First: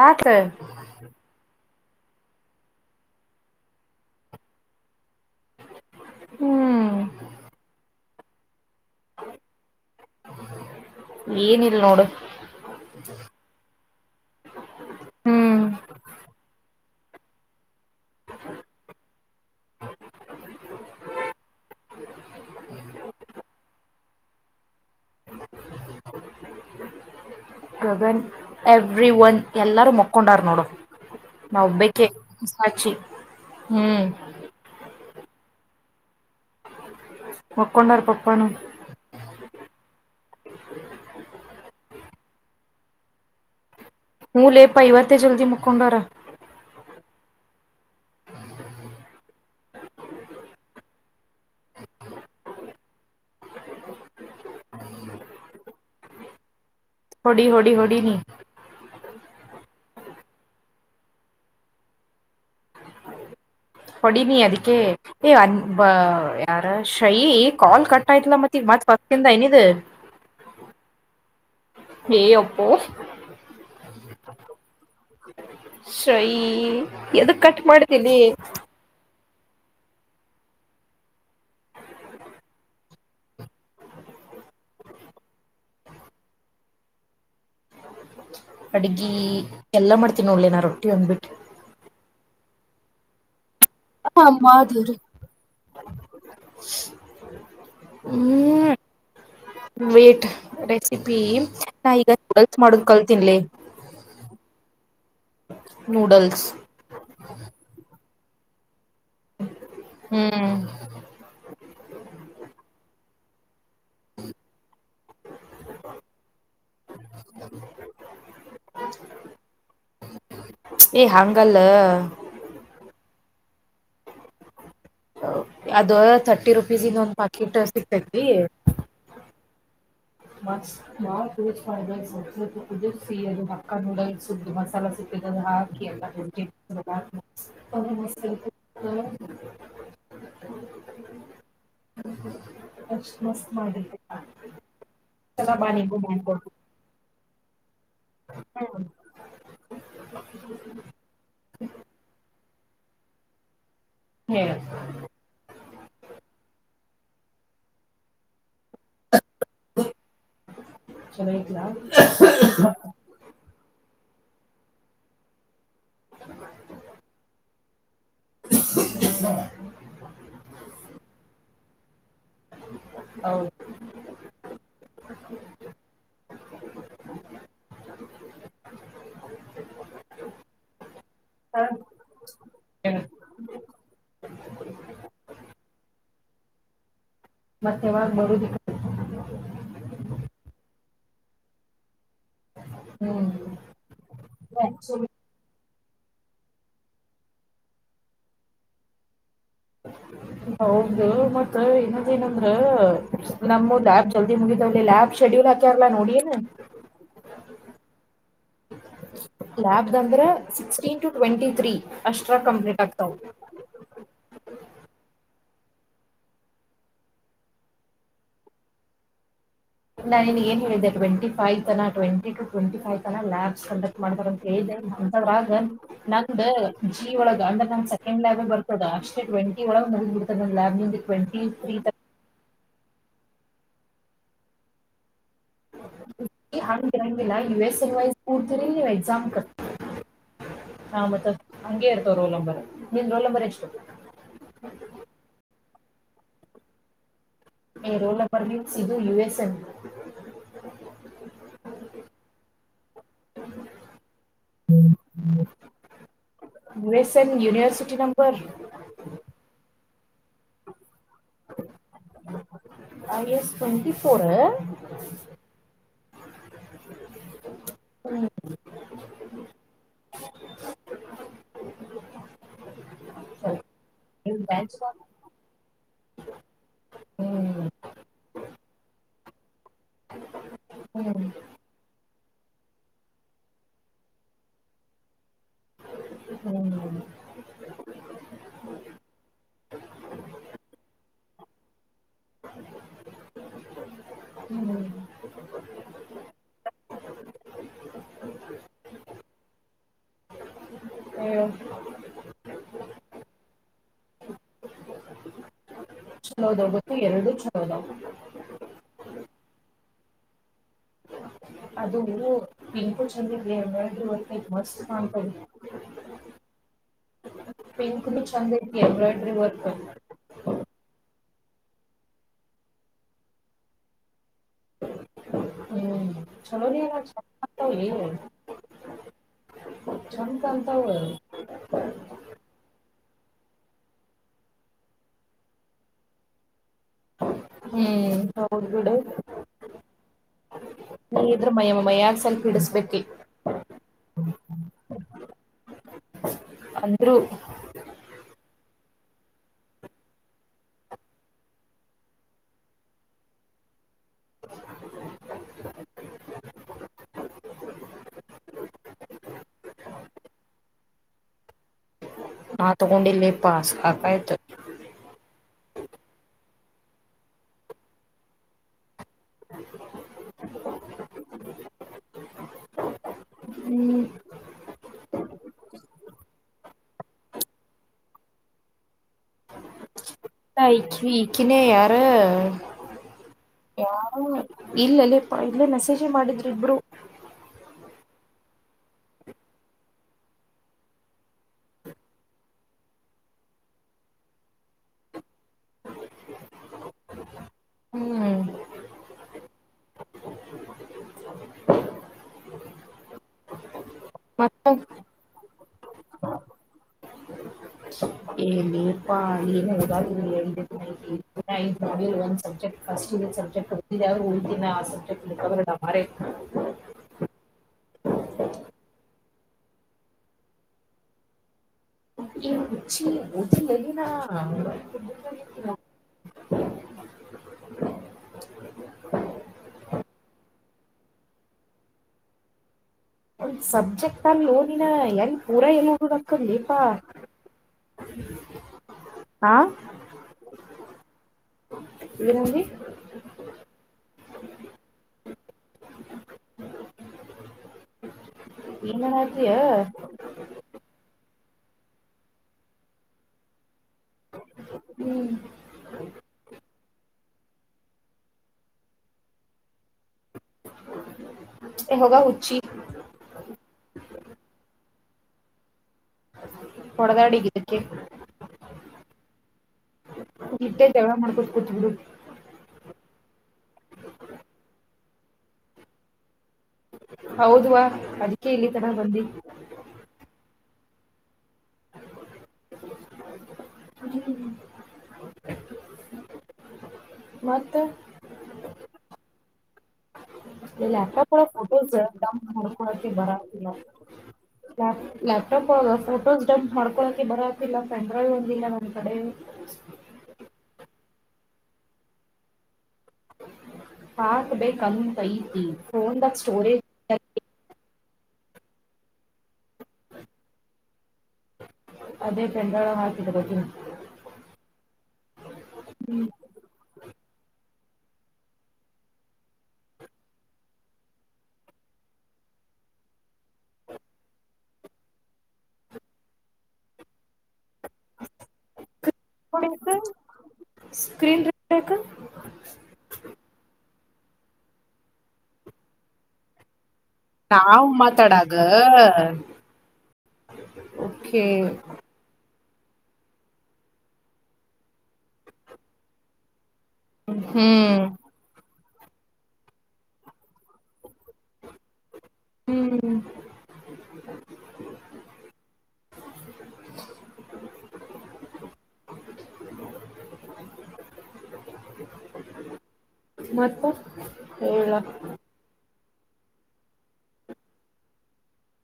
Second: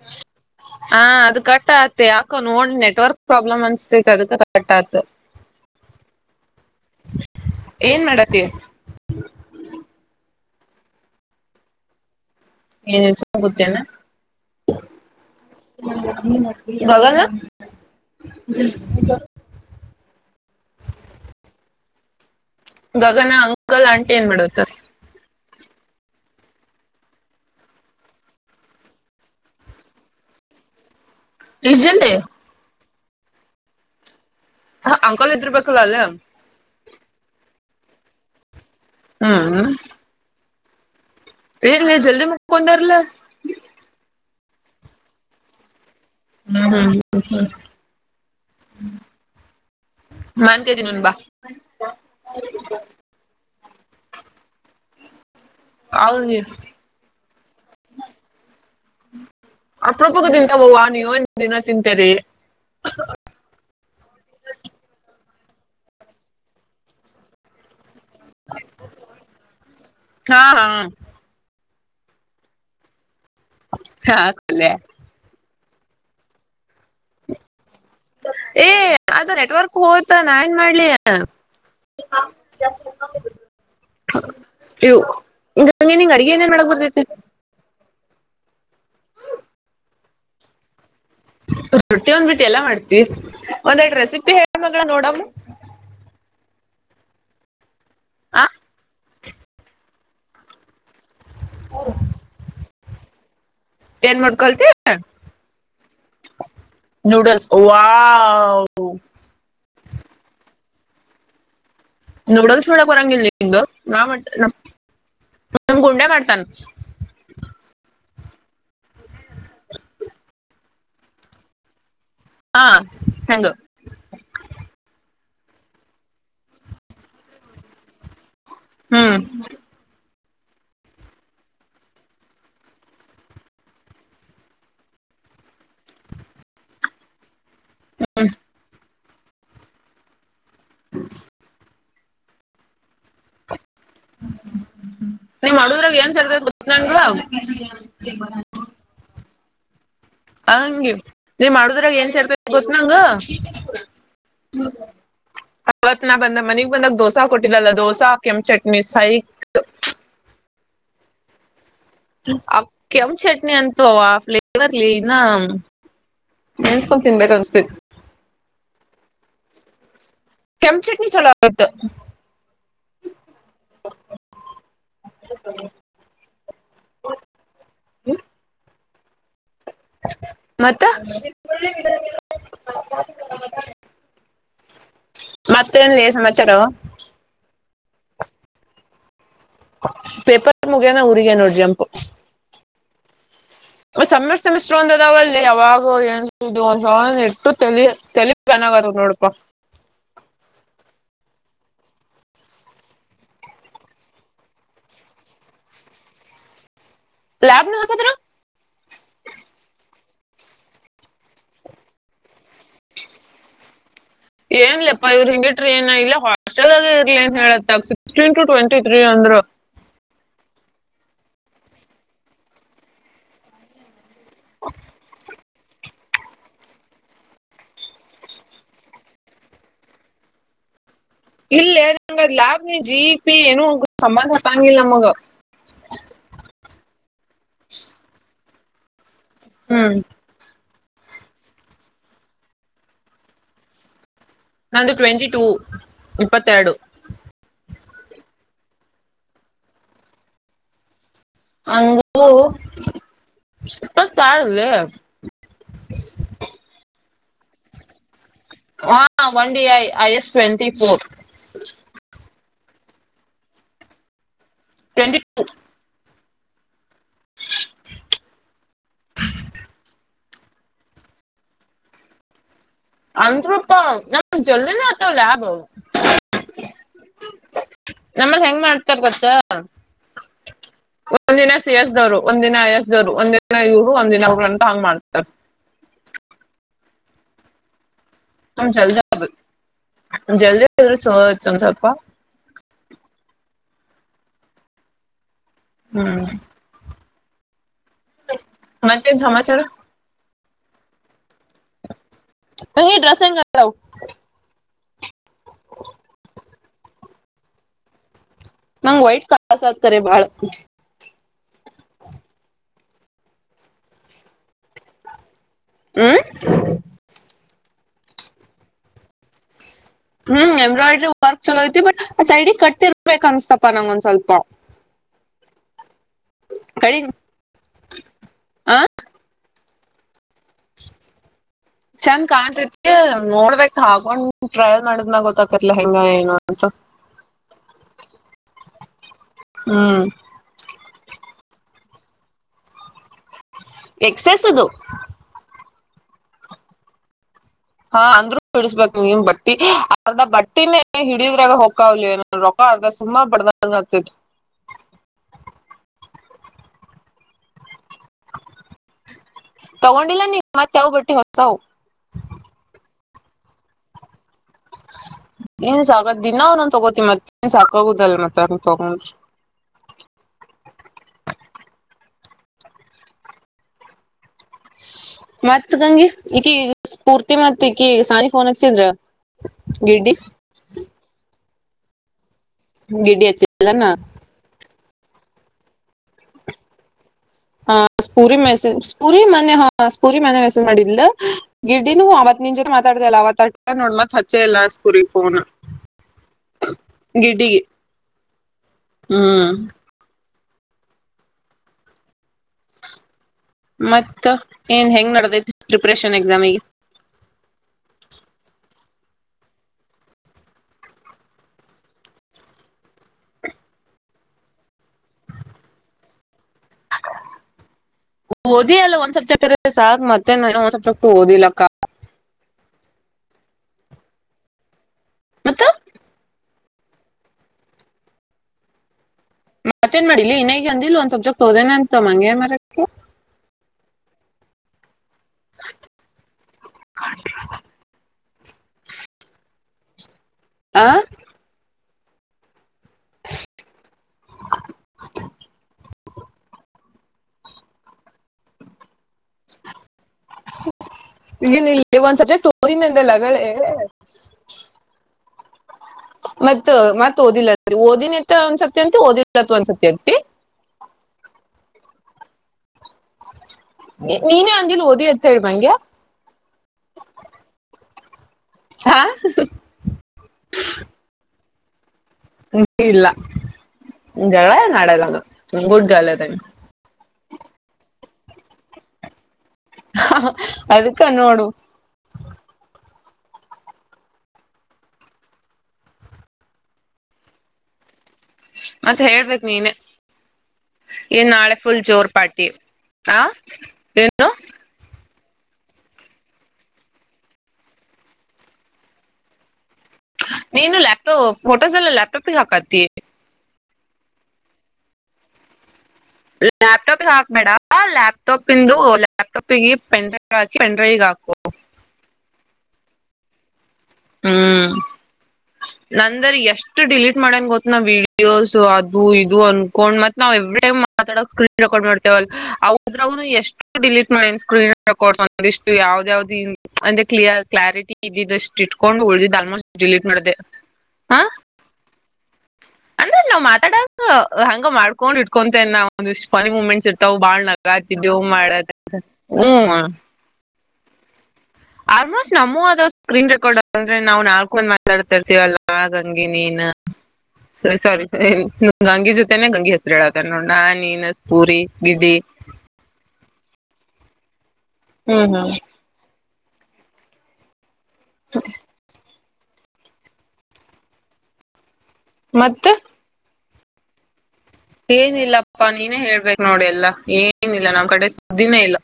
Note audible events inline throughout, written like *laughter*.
ಯಾಕ ಹಾ ಅದು ಕಟ್ಟ ಯಾಕ ನೋಡ್ ನೆಟ್ವರ್ಕ್ ಪ್ರಾಬ್ಲಮ್ ಅನ್ಸ್ತೈತೆ ಅದಕ್ಕೆ ಕಟ್ಟಾತ ಹ್ಮ್ ಏನ್ ಮಾಡತಿ ಏನಿಲ್ಲ ನೋಡು ಏನ್ ಸುಮ್ಮ ಕೂತಿ ಏನು ಹ್ಮ್ *unintelligible* ಗಗನ *unintelligible* *inaudible* ಗಗನ ಅಂಕಲ್ ಆಂಟಿ ಏನ್ ಮಾಡತಾರ ಗಗನ್ ಎವ್ರಿ ಒನ್ ಎಲ್ಲಾರು ಮೊಕ್ಕೊಂಡಾರ್ನ್ನೋಡ ನಾ ಒಬ್ಬಕ್ಕೆ ಇಜಲ್ಲಿ ಸಾಚಿ ಹ್ಮ್ ಅಂಕಲ್ ಇದರ್ಬೇಕಲ್ಲ ಅಲ್ಲೇ ಮಕ್ಕೊಂಡಾರ್ ಪಪ್ಪಾನು *inaudible* ಏನ ಜಲ್ದಿ ಮುಕ್ಕೊಂಡಾರಲ್ಲ ಹೂ ಲೇಪ ಇವತ್ತ ಜಲ್ದಿ ಮುಕ್ಕೊಂಡರ ಹ್ಮ ಮಾವಿನಕಾಯಿ ತಿನ್ನೋನ ಬಾ ಹೌ ಹೊಡಿ ಹೊಡಿ ಹೊಡಿ ನೀ ಅಪರೂಪಕ್ಕ ತಿಂತೀವಿ ವ ನೀವೇನು ದಿನ ತಿಂತಿರಿ ಹೊಡಿ ನೀ ಅದಕ್ಕೆ ಏ ಅನ್ ಯಾರ ಶ್ರಯಿ ಕಾಲ್ ಕಟ್ ಆಯ್ತ್ಲಾ ಮತ್ತೆ ಮತ್ತ್ ಫಸ್ಟ್ ಇಂದ ಏನಿದ ಹಾ ಹಾ ಏ ಅಪ್ಪೋ ಹಾ ಕೊುಲ್ಲ *unintelligible* ಶ್ರೈ ಎದು ಕಟ್ ಮಾಡಿದೀ ಮಾಡಿದಿ ಏ ಅದು ನೆಟ್ವರ್ಕ್ ಹೋತಾ ನಾ ಏನ್ ಮಾಡ್ಲಿ ಹಾ ಇವುಂಗೆ ನಿಂಗ ಅಡ್ಗೆ ಏನೇನ್ ಮಾಡಕ್ ಬರ್ತೈತಿ ಅಡ್ಗಿ ಎಲ್ಲ ಮಾಡ್ತೀನಿ ನೋಡಲೇ ನಾ ರೊಟ್ಟಿ ಒಂದ್ಬಿಟ್ಟು ರೊಟ್ಟಿ ಒಂದ್ ಬಿಟ್ ಎಲ್ಲ ಮಾಡ್ತಿ ಮಾಡ್ತಿ ಒಂದ್ ಎರಡು ರೆಸಿಪಿ ಅಮ್ಮ ಹೇಳ ಮಗಳ ದೇವ್ರೇ ನೋಡಮ್ *inaudible* ಹ್ಮ್ ವೇಟ್ ರೆಸಿಪಿ ನಾ ಈಗ ನೂಡಲ್ಸ್ ಮಾಡೋದು ಕಲ್ತ್ ತಿನಿ ಲೆ ಏನ್ ಮಾಡದು ಕಲ್ತಿ noodles noodles wow how hmm noodles ಮಾಡಕ ಬರಂಗಿಲ್ಲ ನಿಂಗ ನಾ ಮಾಡ್ತೆ ನಮ್ ಗುಂಡ್ಯ ಮಾಡ್ತಾನ ಏಯ್ ಹಂಗಲ್ಲ ಹಾ ಹೆಂಗ ಅದು ಥರ್ಟಿ ರುಪೀಸಿಂದು ಒಂದ್ ಪ್ಯಾಕ್ಕೆಟ್ ಸಿಕ್ತೈತಿ ಹ್ಮ್ ಮ *unintelligible* ಸಿದು ಹಕ್ಕ ನೂಡಲ್ಸ್ ಮಸಾಲ ಸಿಕ್ಕ ಹಾಕಿ ಎಲ್ಲ *unintelligible* ಹ ಮಸ್ತ್ ಹ *inaudible* ಎಕ್ಸ್ಪ್ರೆಸ್ ಮಾಡಿ ಹ್ಮ ನೀ ಮಾಡುದ್ರ ಏನ್ ಸರ್ದ ಮಾಡ್ಕೊಡ್ತಿ ಗೊತ್ತ್ ನಂಗಲು ಹಾ *unintelligible* ವಿನೋದ ಹಂಗಿ ನೀವ್ ಮಾಡುದ್ರಾಗ ಏನ್ ಸೇರರ್ಬೇಕು ಗೊತ್ತು ನಂಗ ಹೇ ಅವತ್ ನಾ ಬಂದ ಮನಿಗ್ ಬಂದಾಗ ದೋಸಾ ಕೊಟ್ಟಿದಲ್ಲ ದೋಸಾ ಕೆಂ ಚಟ್ನಿ ಸೈಕ್ ಚೆನ್ನಾಗಿತಯಾ ಕೆಂ ಚಟ್ನಿ ಅಂತವಾ ಫ್ಲೇವರ್ಲಿ ಇನ್ನ ನೆನ್ಸ್ಕೊಂಡ್ ತಿನ್ಬೇಕು ಅನ್ಸತತಿ *inaudible* ಕೆಂಪು ಚಟ್ನಿ ಚಲೋವತ್ತು ಹೌ ಹ ಮತ್ತ ಮತ್ತೆ ಲೇಚಾನಲ್ ಚರು ಮತ್ತೆ ಯಾವಗ ಬರುದಿ ಪೇಪರ್ ಮುಗೇನ ಊರಿಗೆ ನೋಡ್ ಜಂಪು ಸಮ್ಮಿಶ್ರ ಸಮ್ಮಿಶ್ರ ಒಂದ ಹ್ಮ್ ಅದಾವ ಅಲ್ಲ ಅವಾವು ನ್ ಒಂದ್ ಸ ಇಟ್ಟು ತಲಿ ತಲಿ ಚೆನ್ನಾಗತ್ ನೋಡಪಾ ಹೌದದು ಮತ್ತ ಇನ್ನೊಂದ್ ಏನಂದ್ರ ನಮಬ್ ಜಲ್ದಿ ಮುಗಿದವಲ್ಲಿ ಆಬ್ ಶೆಡ್ಯೂಲ್ ಹಾಕ್ಯಾರಲ್ಲ ನೋಡಿನ್ ಲಾಬ್ಪ ನೋತದರು ಲ್ಯಾಬ್ ಅಂದ್ರೆ ಸಿಕ್ಸ್ಟೀನ್ ಟು ಟ್ವೆಂಟಿ ತ್ರಿ ಎ ಕಂಪ್ಲಿಟ್ ಆಗ್ತವು ಏ ಇಲ್ಲ ಹಾಸ್ಟೆಲ್ ಇರ್ಲಿಏನ್ ಹೇಳತ್ತ ಸಿಕ್ಸ್ಟೀನ್ ಟು ಟ್ವೆಂಟಿ ತ್ರೀ ಅಂದ್ರು ನಾನ್ ಏ ಹೇಳಿದ್ದ ಟ್ವೆಂಟ ಫೈತನ ಟ್ವೆಂಟ ಟ ಟ್ವೆಂಟಿ ವ್ ತನ ಲಾಸ್ಟ್ ಮಾಡ್ತಾರಂತ ಹೇಳ್ದ ಅಂತ ರಾಗ ನಂದು ಮಜಿ ಒಳಗ್ ಅಂದ್ರೆ ನನ್ ಸೆಕೆಂಡ್ ಲಾಬ್ ಬರ್ತದ ಅಷ್ಟೇ ಟ್ವೆಂಟಿ ಒಳಗ್ ನ ಬಿಡ್ತದೆ ನನ್ ಲ್ಯಾಬ್ನಲ್ಲಿ ಇಲ್ಲೇ ಲ್ಯಾಬು ಜಿಪಿ ಏನು ಸಂಬಂಧ ತಾಂಗಿಲ್ಲ ನಮಗೂ ಹರಿ ನಂದನ ಎಸಿ ಹಾಕು ಎದಲೀ ಎಕ್ಸಾಮ್ ಕಟ್ ಹ್ಮ್ ಹಾ ಮತ್ತ ಹಂಗೆ ಇರ್ತವ ರೋಲ್ ನಂಬರು ನೀನ್ ರೋಲ್ ನಂಬರ್ ಎಷ್ಟು ನಂದು ಟ್ವೆಂಟಿ ಟೂ ಇಪ್ಪತ್ತೆರಡು *unintelligible* ರೋಲ ಪರ್ಲಿ ಸಧು ಯು ಎಸ್ ಎನ್ ಅಂಗ ಇಪ್ಪತಾರಲ್ಲ *inaudible* ಯುನಿವರ್ಸಿಟಿನಮ್ ವಾ ವಂಡಿಯಯ I S twenty four I S twenty four twenty two ಹ್ಮ *inaudible* ಹ್ಮ್ *inaudible* ಅಂದ್ರೂಪ ನಮ್ ಬ್ಯಾಂಚ್ ಜಲ್ಿನ ಆತವಲ್ಾಬ್ ನಮ್ಮಲ್ ಹೆಂಗ್ ಮಾಡ್ತ *unintelligible* ತರ್ ಗೊತ್ತಾ ಒಂದಿನ ಸಿ ಎಸ್ ದೋರು ಒಂದಿನ ಎಸ್ವರು ಒಂದಿನ ಇವ್ರು ಒಂದಿನ ಇವರು ಅಂತ ಹಂಗ್ ಮಾಡ್ತಾರೆ ಹ್ಮ ನ ಜಲ್ದಿ ಆಗ್ ಜಲ್ದಿ ಆ್ರರುಯ ಒಂದ್ ಸ್ವಲ್ಪ *unintelligible* ಹ್ಮ್ *inaudible* ಹ್ಮ್ ಮತ್ತೇನ್ ಸಮಾಚಾರ ಹ್ಮ ಹಂಗಗೆ ್ರಸ್ಸಂಗವು *unintelligible* ಹಾ *inaudible* ಚಲೋದ ಗತ್ತು ಎರಡು ಚಲೋದ ಮಂಗ್ ವೈಟ್ ಕಾಸತ್ ಅ ರೇ ಬಾಳ ಅದು ಪನ್ಕುಲ್ ಚಂದರ್ ಮಸ್ತ್ ಕಪ *unintelligible* ಹ್ಮ್ ಪಿಂಕ್ದು ಚಂದ್ ಐತಿ ಬಟ್ ಹ್ಮ್ ಎಂಬ್ರಾಯಿಡ್ ವರ್ಕ್ ಚಲೋಐತಿ ಬಟ್ ಆ ಸೈಡಿಗ್ ಕಟ್ಟಿರ್ಬೇಕು ಅನ್ಸ್ತಪ ನಂಗೊಂದ್ ಸ್ವಲ್ಪ ಹ್ಮ್ ಚಲೋ ನೀ ಕಡಿಗ್ *inaudible* ಹ *inaudible* ಚಂದ ಕಾಣ್ತತಿ ನೋಡ್ಬೇಕ್ ತಗೊಂಡ್ ಟ್ರಯಲ್ ಮಾಡಿದ್ನಾಗ ಗೊತ್ತಾಕತ್ಲಾ ಹೆಂಗ ಏನು ಅಂತ ಹ್ಮ್ ಹೌದು ಬಿಡು ಹ್ಮ್ ನಿ ಇದ್ರ ಮಯಮ ಮಯ ಬಿಡಿಸ್ಬೇಕಟ್ಟು *unintelligible* ಎಕ್ಸೈಸ್ ಅದು ಅಂದರು *inaudible* ಹಾ ಅಂದ್ರೂ ಹಡಿಸಬೇಕಕ್ ನೀನ್್ ಬಟ್ಟಿ ಅರ್ಧ ಬಟ್ಟಿನೇ ಹಿಡಿದ್ರಾಗ ಹೊಕ್ಕ ಅವ್ಲಿ ರೊಕ್ಕ ಅರ್ಧ ಸುಮಾ ಬಡ್ದಂಗ ಆತ *unintelligible* ತಗೊಂಡಿಲ್ಲ ನೀ ಮತ್ ಯಾವ್ ಬಟ್ಟಿ ಕೌ ಕೊಂಡಿಲ್ವಿಪಾ ಸಾಕಾಯ್ತು ಏನ್ ಸಾಕತ್ ದಿನ ಒಂದೊಂದ್ ತಗೋತಿ ಮತ್ ಏನ್ ಸಾಕಾಗುದಲ್ ಮತ್ತೆ ಅಂಗ್ ತಗೊಂಚ್ ಹ್ಮ್ ಮತ್ ಗಂಗಿ ಈಕಿ ಪೂರ್ತಿ ಮತ್ ಈಕಿ ಸಾನಿ ಫೋನ್ ಹಚ್ಚಿದ್ರ ಗಿಡ್ಡಿ *unintelligible* ಕಿನೇ ಯಾರ ಗಿಡ್ಡಿ ಅಚ್ಚಿಲ್ಲೇನು? ಇಲ್ಲಲ್ಲೇಪ ಇಲ್ಲೇ ಮೆಸೇಜ್ ಮಾಡಿದ್ರು ಇಬ್ರು. ಹಾ ಸ್ಪೂರಿ ಮೆಸೇಜ್ ಸ್ಪೂರಿ ಮನೆ ಹಾ ಸ್ಪೂರಿ ಮನ್ನೆ ಮೆಸೇಜ್ ಮಾಡಿದ್ಳ ಗಿರ್ಡ್ಡಿನು ಅವತ್ ನಿನ್ ಜೊತೆ ಮಾತಾಡತಲ್ಲ ಅವತ್ ಅಷ್ಟೆ ನೋಡ ಮತ್ ಹಚ್ಚೆ ಇಲ್ಲ ಸ್ಪೂರಿಗ್ ಫೋನ ಗಿಡ್ಡಿಗಿ ಹ್ಮ್ ಹ್ಮ್ *inaudible* ಮತ್ತ ಏನ್ ಹೆಂಗ್ ನಡದೈತಿ? ಪ್ರಿಪ್ರೇಷನ್ ಎಕ್ಸಾಮಿಗೆ? *unintelligible* ಕವಲಡ ಮಾರೆ ಓದಿ ಅಲ್ ಒಂದ್ ಸಬ್ಜೆಕ್ಟ್ ಆರೆ ಸಾಕ್ ಮತ್ತೆ ನಾ ಇನ್ಯಾವ ಸಬ್ಜೆಕ್ಟ್ ಓದಿಲ್ಲಕ್ಕ *unintelligible* ಮತ್ತ *inaudible* ಈ ಒಂದ್ ಇಲ್ ಒಂದ್ ಸಬ್ಜೆಕ್ಟ್ ಹೋದೇನೆ ಅಂತ ಮಂಗ್ಯಾ ಮಾರಕ್ತ್ಯ ಒಂದ್ ಸಬ್ಜೆಕ್ಟ್ ಅಲ್ ಹೋಗಿಲ್ಲ ಎಲ್ ಪೂರ *unintelligible* ಹಾಂ ಆ ಏನಂದಿ? ಏನಾರ ತಿಯಾ ಇಂಜಿನಿಯರಿಂಗ್ ಅಲ್ಲಿ ಒಂದ್ ಸಬ್ಜೆಕ್ಟ್ ಹೋಗಿನಿ ಅಂದಲ್ಲ ಅದಳೆ *unintelligible* ಹ್ಮ್ ಮತ್ ಮತ್ ಓದಿಲ್ಲತ್ ಅಂತಿ ಓದಿನತ್ತ ಒಂದಸತಿ ಅಂತಿ ಓದಿಲ್ಲತ್ ಒನ್ಸತಿ ಅಂತಿ ಯೋಗ ಉಚಿ ನೀನೇ ಅಂದಿಲ್ *unintelligible* ಹೊಡೆದಾಡಿಗ ಹಾ *unintelligible* ನಿತ್ಯೆ ಜಗ್ಳ ಮಾಡ್ಕೋತು *unintelligible* *unintelligible* ಇಲ್ಲ ಜಗ್ಳಯೇನ್ ಆಡಲ ನಾನ್ ಗುಡ್ ಗರ್ಲ್ ಅದೀನಿ. ಹೌದುವ ಅದಿ ಕೆ ಇಲ್ಲಿ ತನ ಬಂದಿ ಕ್ಕ ನೋಡು *unintelligible* ಮತ್ತ ಮತ್ತೆ ಹೇಳ್ಬೇಕ್ ನೀನೇ ಈ ಲ್ಯಾಪ್ಟಾಪ್ ಒಳಗ್ ಫೋಟೋಸ್ ಡೌನ್ಲೋಡ್ ಪಾರ್ಟಿ ಮಾಡ್ಕೋಳೋಕೆ ಆ ಬರಲ್ಲ ನೋಡ್ ಏನ್ *unintelligible* ಲ್ಯಾಪ್ಟಾಪ್ ಒಳಗ ಫೋಟೋಸ್ ಡಂಪ್ ಮಾಡ್ಕೊಳಕೆ ಬರತಿಲ್ಲ ಪೆನ್ ಡ್ರೈವ್ ಒಂದಿಲ್ಲ ನಮ್ ಕಡೆ ಇನ್ನು ಲ್ಯಾಪಟೋ ಫೋಟೋಸ್ ಎಲ್ಲ ಲ್ಯಾಪ್ಟಾಪಿಗ್ ಹಾಕತಿ ಹಾಕ್ಬೇಕಂತೈತಿ ಲ್ಯಾಪ್ಟಾಪಿಗ್ ಹಾಕ್ಬೇಡ ಲ್ಯಾಪ್ ಪ್ಟಾಪ್ ಇಂದು ಲಾಪ್ಟಾಪ್ ಪ್ಪಿಗೆ ಪೆನ್ ಡ್ರೈವ್ ಹಾಕಿ ಪೆನ್ ಡ್ರೈವಿಗ್ ಹಾಕ್ಕೋ ಇಟ್ಕೋತೀನಿ ಹ್ಮ್ ನಂದರಿ ಎಷ್ಟು ಡಿಲೀಟ್ ಮಾಡೇನ್ ಗೊತ್ ನ ವೀಡಿಯೋಸ್ ಅದು ಇದು ಅನ್ಕೊಂಡ್ ಮತ್ ನಾವ್ ಎವ್ರಿ ಟೈಮ್ ಮಾತಾಡ ಸ್ಕ್ರೀನ್ ರೆಕಾರ್ಡ್ ಮಾಡ್ತೇವದ್ರಾಗ ಎಷ್ಟು ಡಿಲೀಟ್ ಮಾಡ ಸ್ಕ್ರೀನ್ ರೆಕಾರ್ಡ್ ಇಷ್ಟು ಯಾವ್ದ ಯಾವ್ದ್ ಅಂದ ಕ್ಲಿಯರ್ ಕ್ಲಾರಿಟಿ ಇದ ಇಟ್ಕೊಂಡು ಉಳ್ದಿದ್ದ್ ಆಲ್ಮೋಸ್ಟ್ ಡಿಲೀಟ್ ಮಾಡ್ದೆ ಹಾ ಸ್ಕ್ರೀನ್ ರೆಕಾರ್ಡ್ ಅಂದ್ರೆ ನಾವ್ ಮಾತಾಡ ಹಂಗ ಮಾಡ್ಕೊಂಡ್ ಇಟ್ಕೊಂತೇ ನ ಒಂದ ಇಷ್ಟ್ ಫನ್ ಮೂಮೆಂಟ್ಸ್ ತಾವ್ ಬಾಳ್ ನಾವ್ ನಗಾಡ್ತಿದ್ದೆವು ಮಾತಾಡಾಗ ಮಾಡದ ಹ್ಮ ಓಕೆ ಆಲ್ಮೋಸ್ಟ್ ನಾಮೋ ಸ್ಕ್ರೀನ್ ರೆಕಾರ್ಡ್ ಅಂದ್ರೆ ನಾವು ನಾಲ್ಕು ಒಂದ ಮಾತಾಡ್ತಾರ್ತೀವಲ್ಲ ಹಾಗ ಹಂಗೆ ನೀನ್ ಹ್ಮ್ *unintelligible* ಗಂಗಿ ಜೊತೆನೆ ಗಂಗೆ ಹೆಸರು ಹೇಳತೇನ್ ನೋಡ್ ನಾ ನೀನ ಸ್ಪೂರಿ ಗಿಡಿ ಹ್ಮ್ ಹ್ಮ್ ಹ್ಮ್ *unintelligible* ಮತ್ತ ಮತ್ತ ಹೇಳ ಏನಿಲ್ಲಪ್ಪಾ ನೀನೇ ಹೇಳ್ ಬೇಕ್ ನೋಡೆಲ್ಲಾ ಏನ ಇಲ್ಲ ನಮ್ ಕಡೆ ಸುದ್ದಿನೇ ಇಲ್ಲ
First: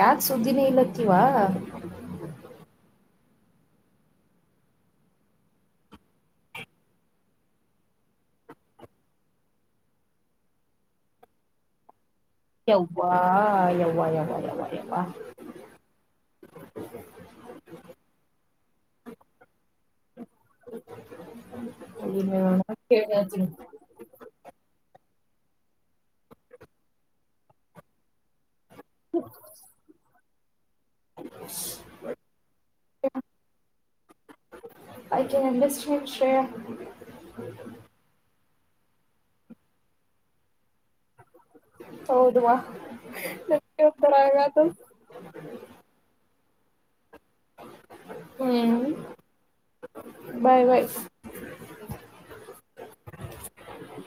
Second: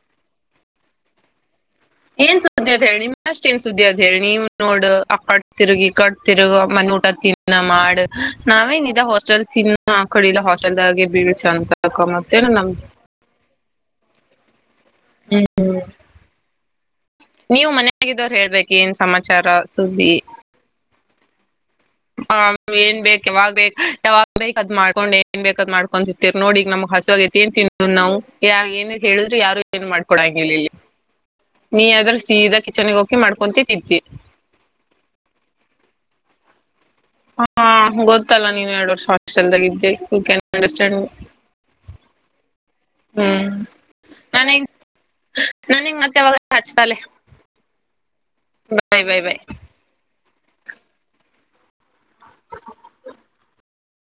ಯಾಕ್ ಸುದ್ದಿನೇ ಇಲ್ಲತ್ತೀವಾ ಏನ್ ಸುದ್ದಿ ಅದ ಹೇಳಿ ನಿಮ್ ಅಷ್ಟ್ ಏನ್ ಸುದ್ದಿ ಅದ್ ಹೇಳಿ ನೀವ್ ನೋಡ್ ಆ ಕಟ್ ತಿರುಗಿ ಕಟ್ ತಿರುಗ ಮನಿ ಊಟ ತಿನ್ನ ಮಾಡ ನಾವೇನ್ ಇದ ಹಾಸ್ಟೆಲ್ ತಿನ್ನ ಆ ಕಡೆಲ್ಲ ಹಾಸ್ಟೆಲ್ದಾಗೆ ಬೀಳ್ ಚಂದ *unintelligible* ಯವ್ವಾ ಯವ್ವ ಯವ್ವ ಯವ್ವ ಯವ್ವ ಹ್ಮ್ ಹ್ಮ್ ನೀವು ಮನ್ಯಾಗಿದ್ದವ್ರ್ ಹೇಳ್ಬೇಕ್ ಏನ್ ಸಮಾಚಾರ ಸುದ್ದಿ *inaudible* ಹಾಂ ನೋಡೋಣ ಏನ್ ಕೇಳಿ ಬೇಕ್ ಹೇಳ್ತೀನಿ ಯಾವಾಗ್ ಬೇಕ್ ಯಾವಾಗ್ ಬೇಕ್ ಅದ್ ಮಾಡ್ಕೊಂಡೆ ಏನ್ ಬೇಕ್ ಅದ್ ಮಾಡ್ಕೊಂಡ್ ತಿಂತಿವ್ ನೋಡ್ ಈಗ್ ನಮ್ ಹಸುವಾಗೈತ್ ಏನ್ ತಿನ್ನೋದ್ ನಾವು ಯಾರಿಗ್ ಏನ್ ಹೇಳುದ್ರು ಯಾರು ಏನ್ ಮಾಡ್ಕೊಡಾ ಗಿಲಿಲ್ಲಿ ನೀಯಾದ್ರೂ ಸೀದ ಕಿಚನಿಗ್ ಹೋಗ್ತಿ ಮಾಡ್ಕೊಂತಿ ತಿಂತಿ ಆಕೆ *inaudible* ಹಾ ಗೊತ್ ತ್ತಲ್ಲ ನೀನ್ ಎರ್ಡ್ ವರ್ಷ ಹಾಸ್ಟೆಲ್ದಾಗ್ ಇದ್ದಿ ಯು ಕ್ಯಾನ್ ಅಂಡರ್ಸ್ಟ್ಯಾಂಡ್ ಹೌದುವ ಹ್ಮ್ ಒಂತರ ಆಗದು ಹಚ್ತಲೆ ಹ್ಮ್ ಬಾಯ್ ಬಾಯ್ ಬಾಯ್ ಬಾಯ್ ಬಾಯ್ *inaudible*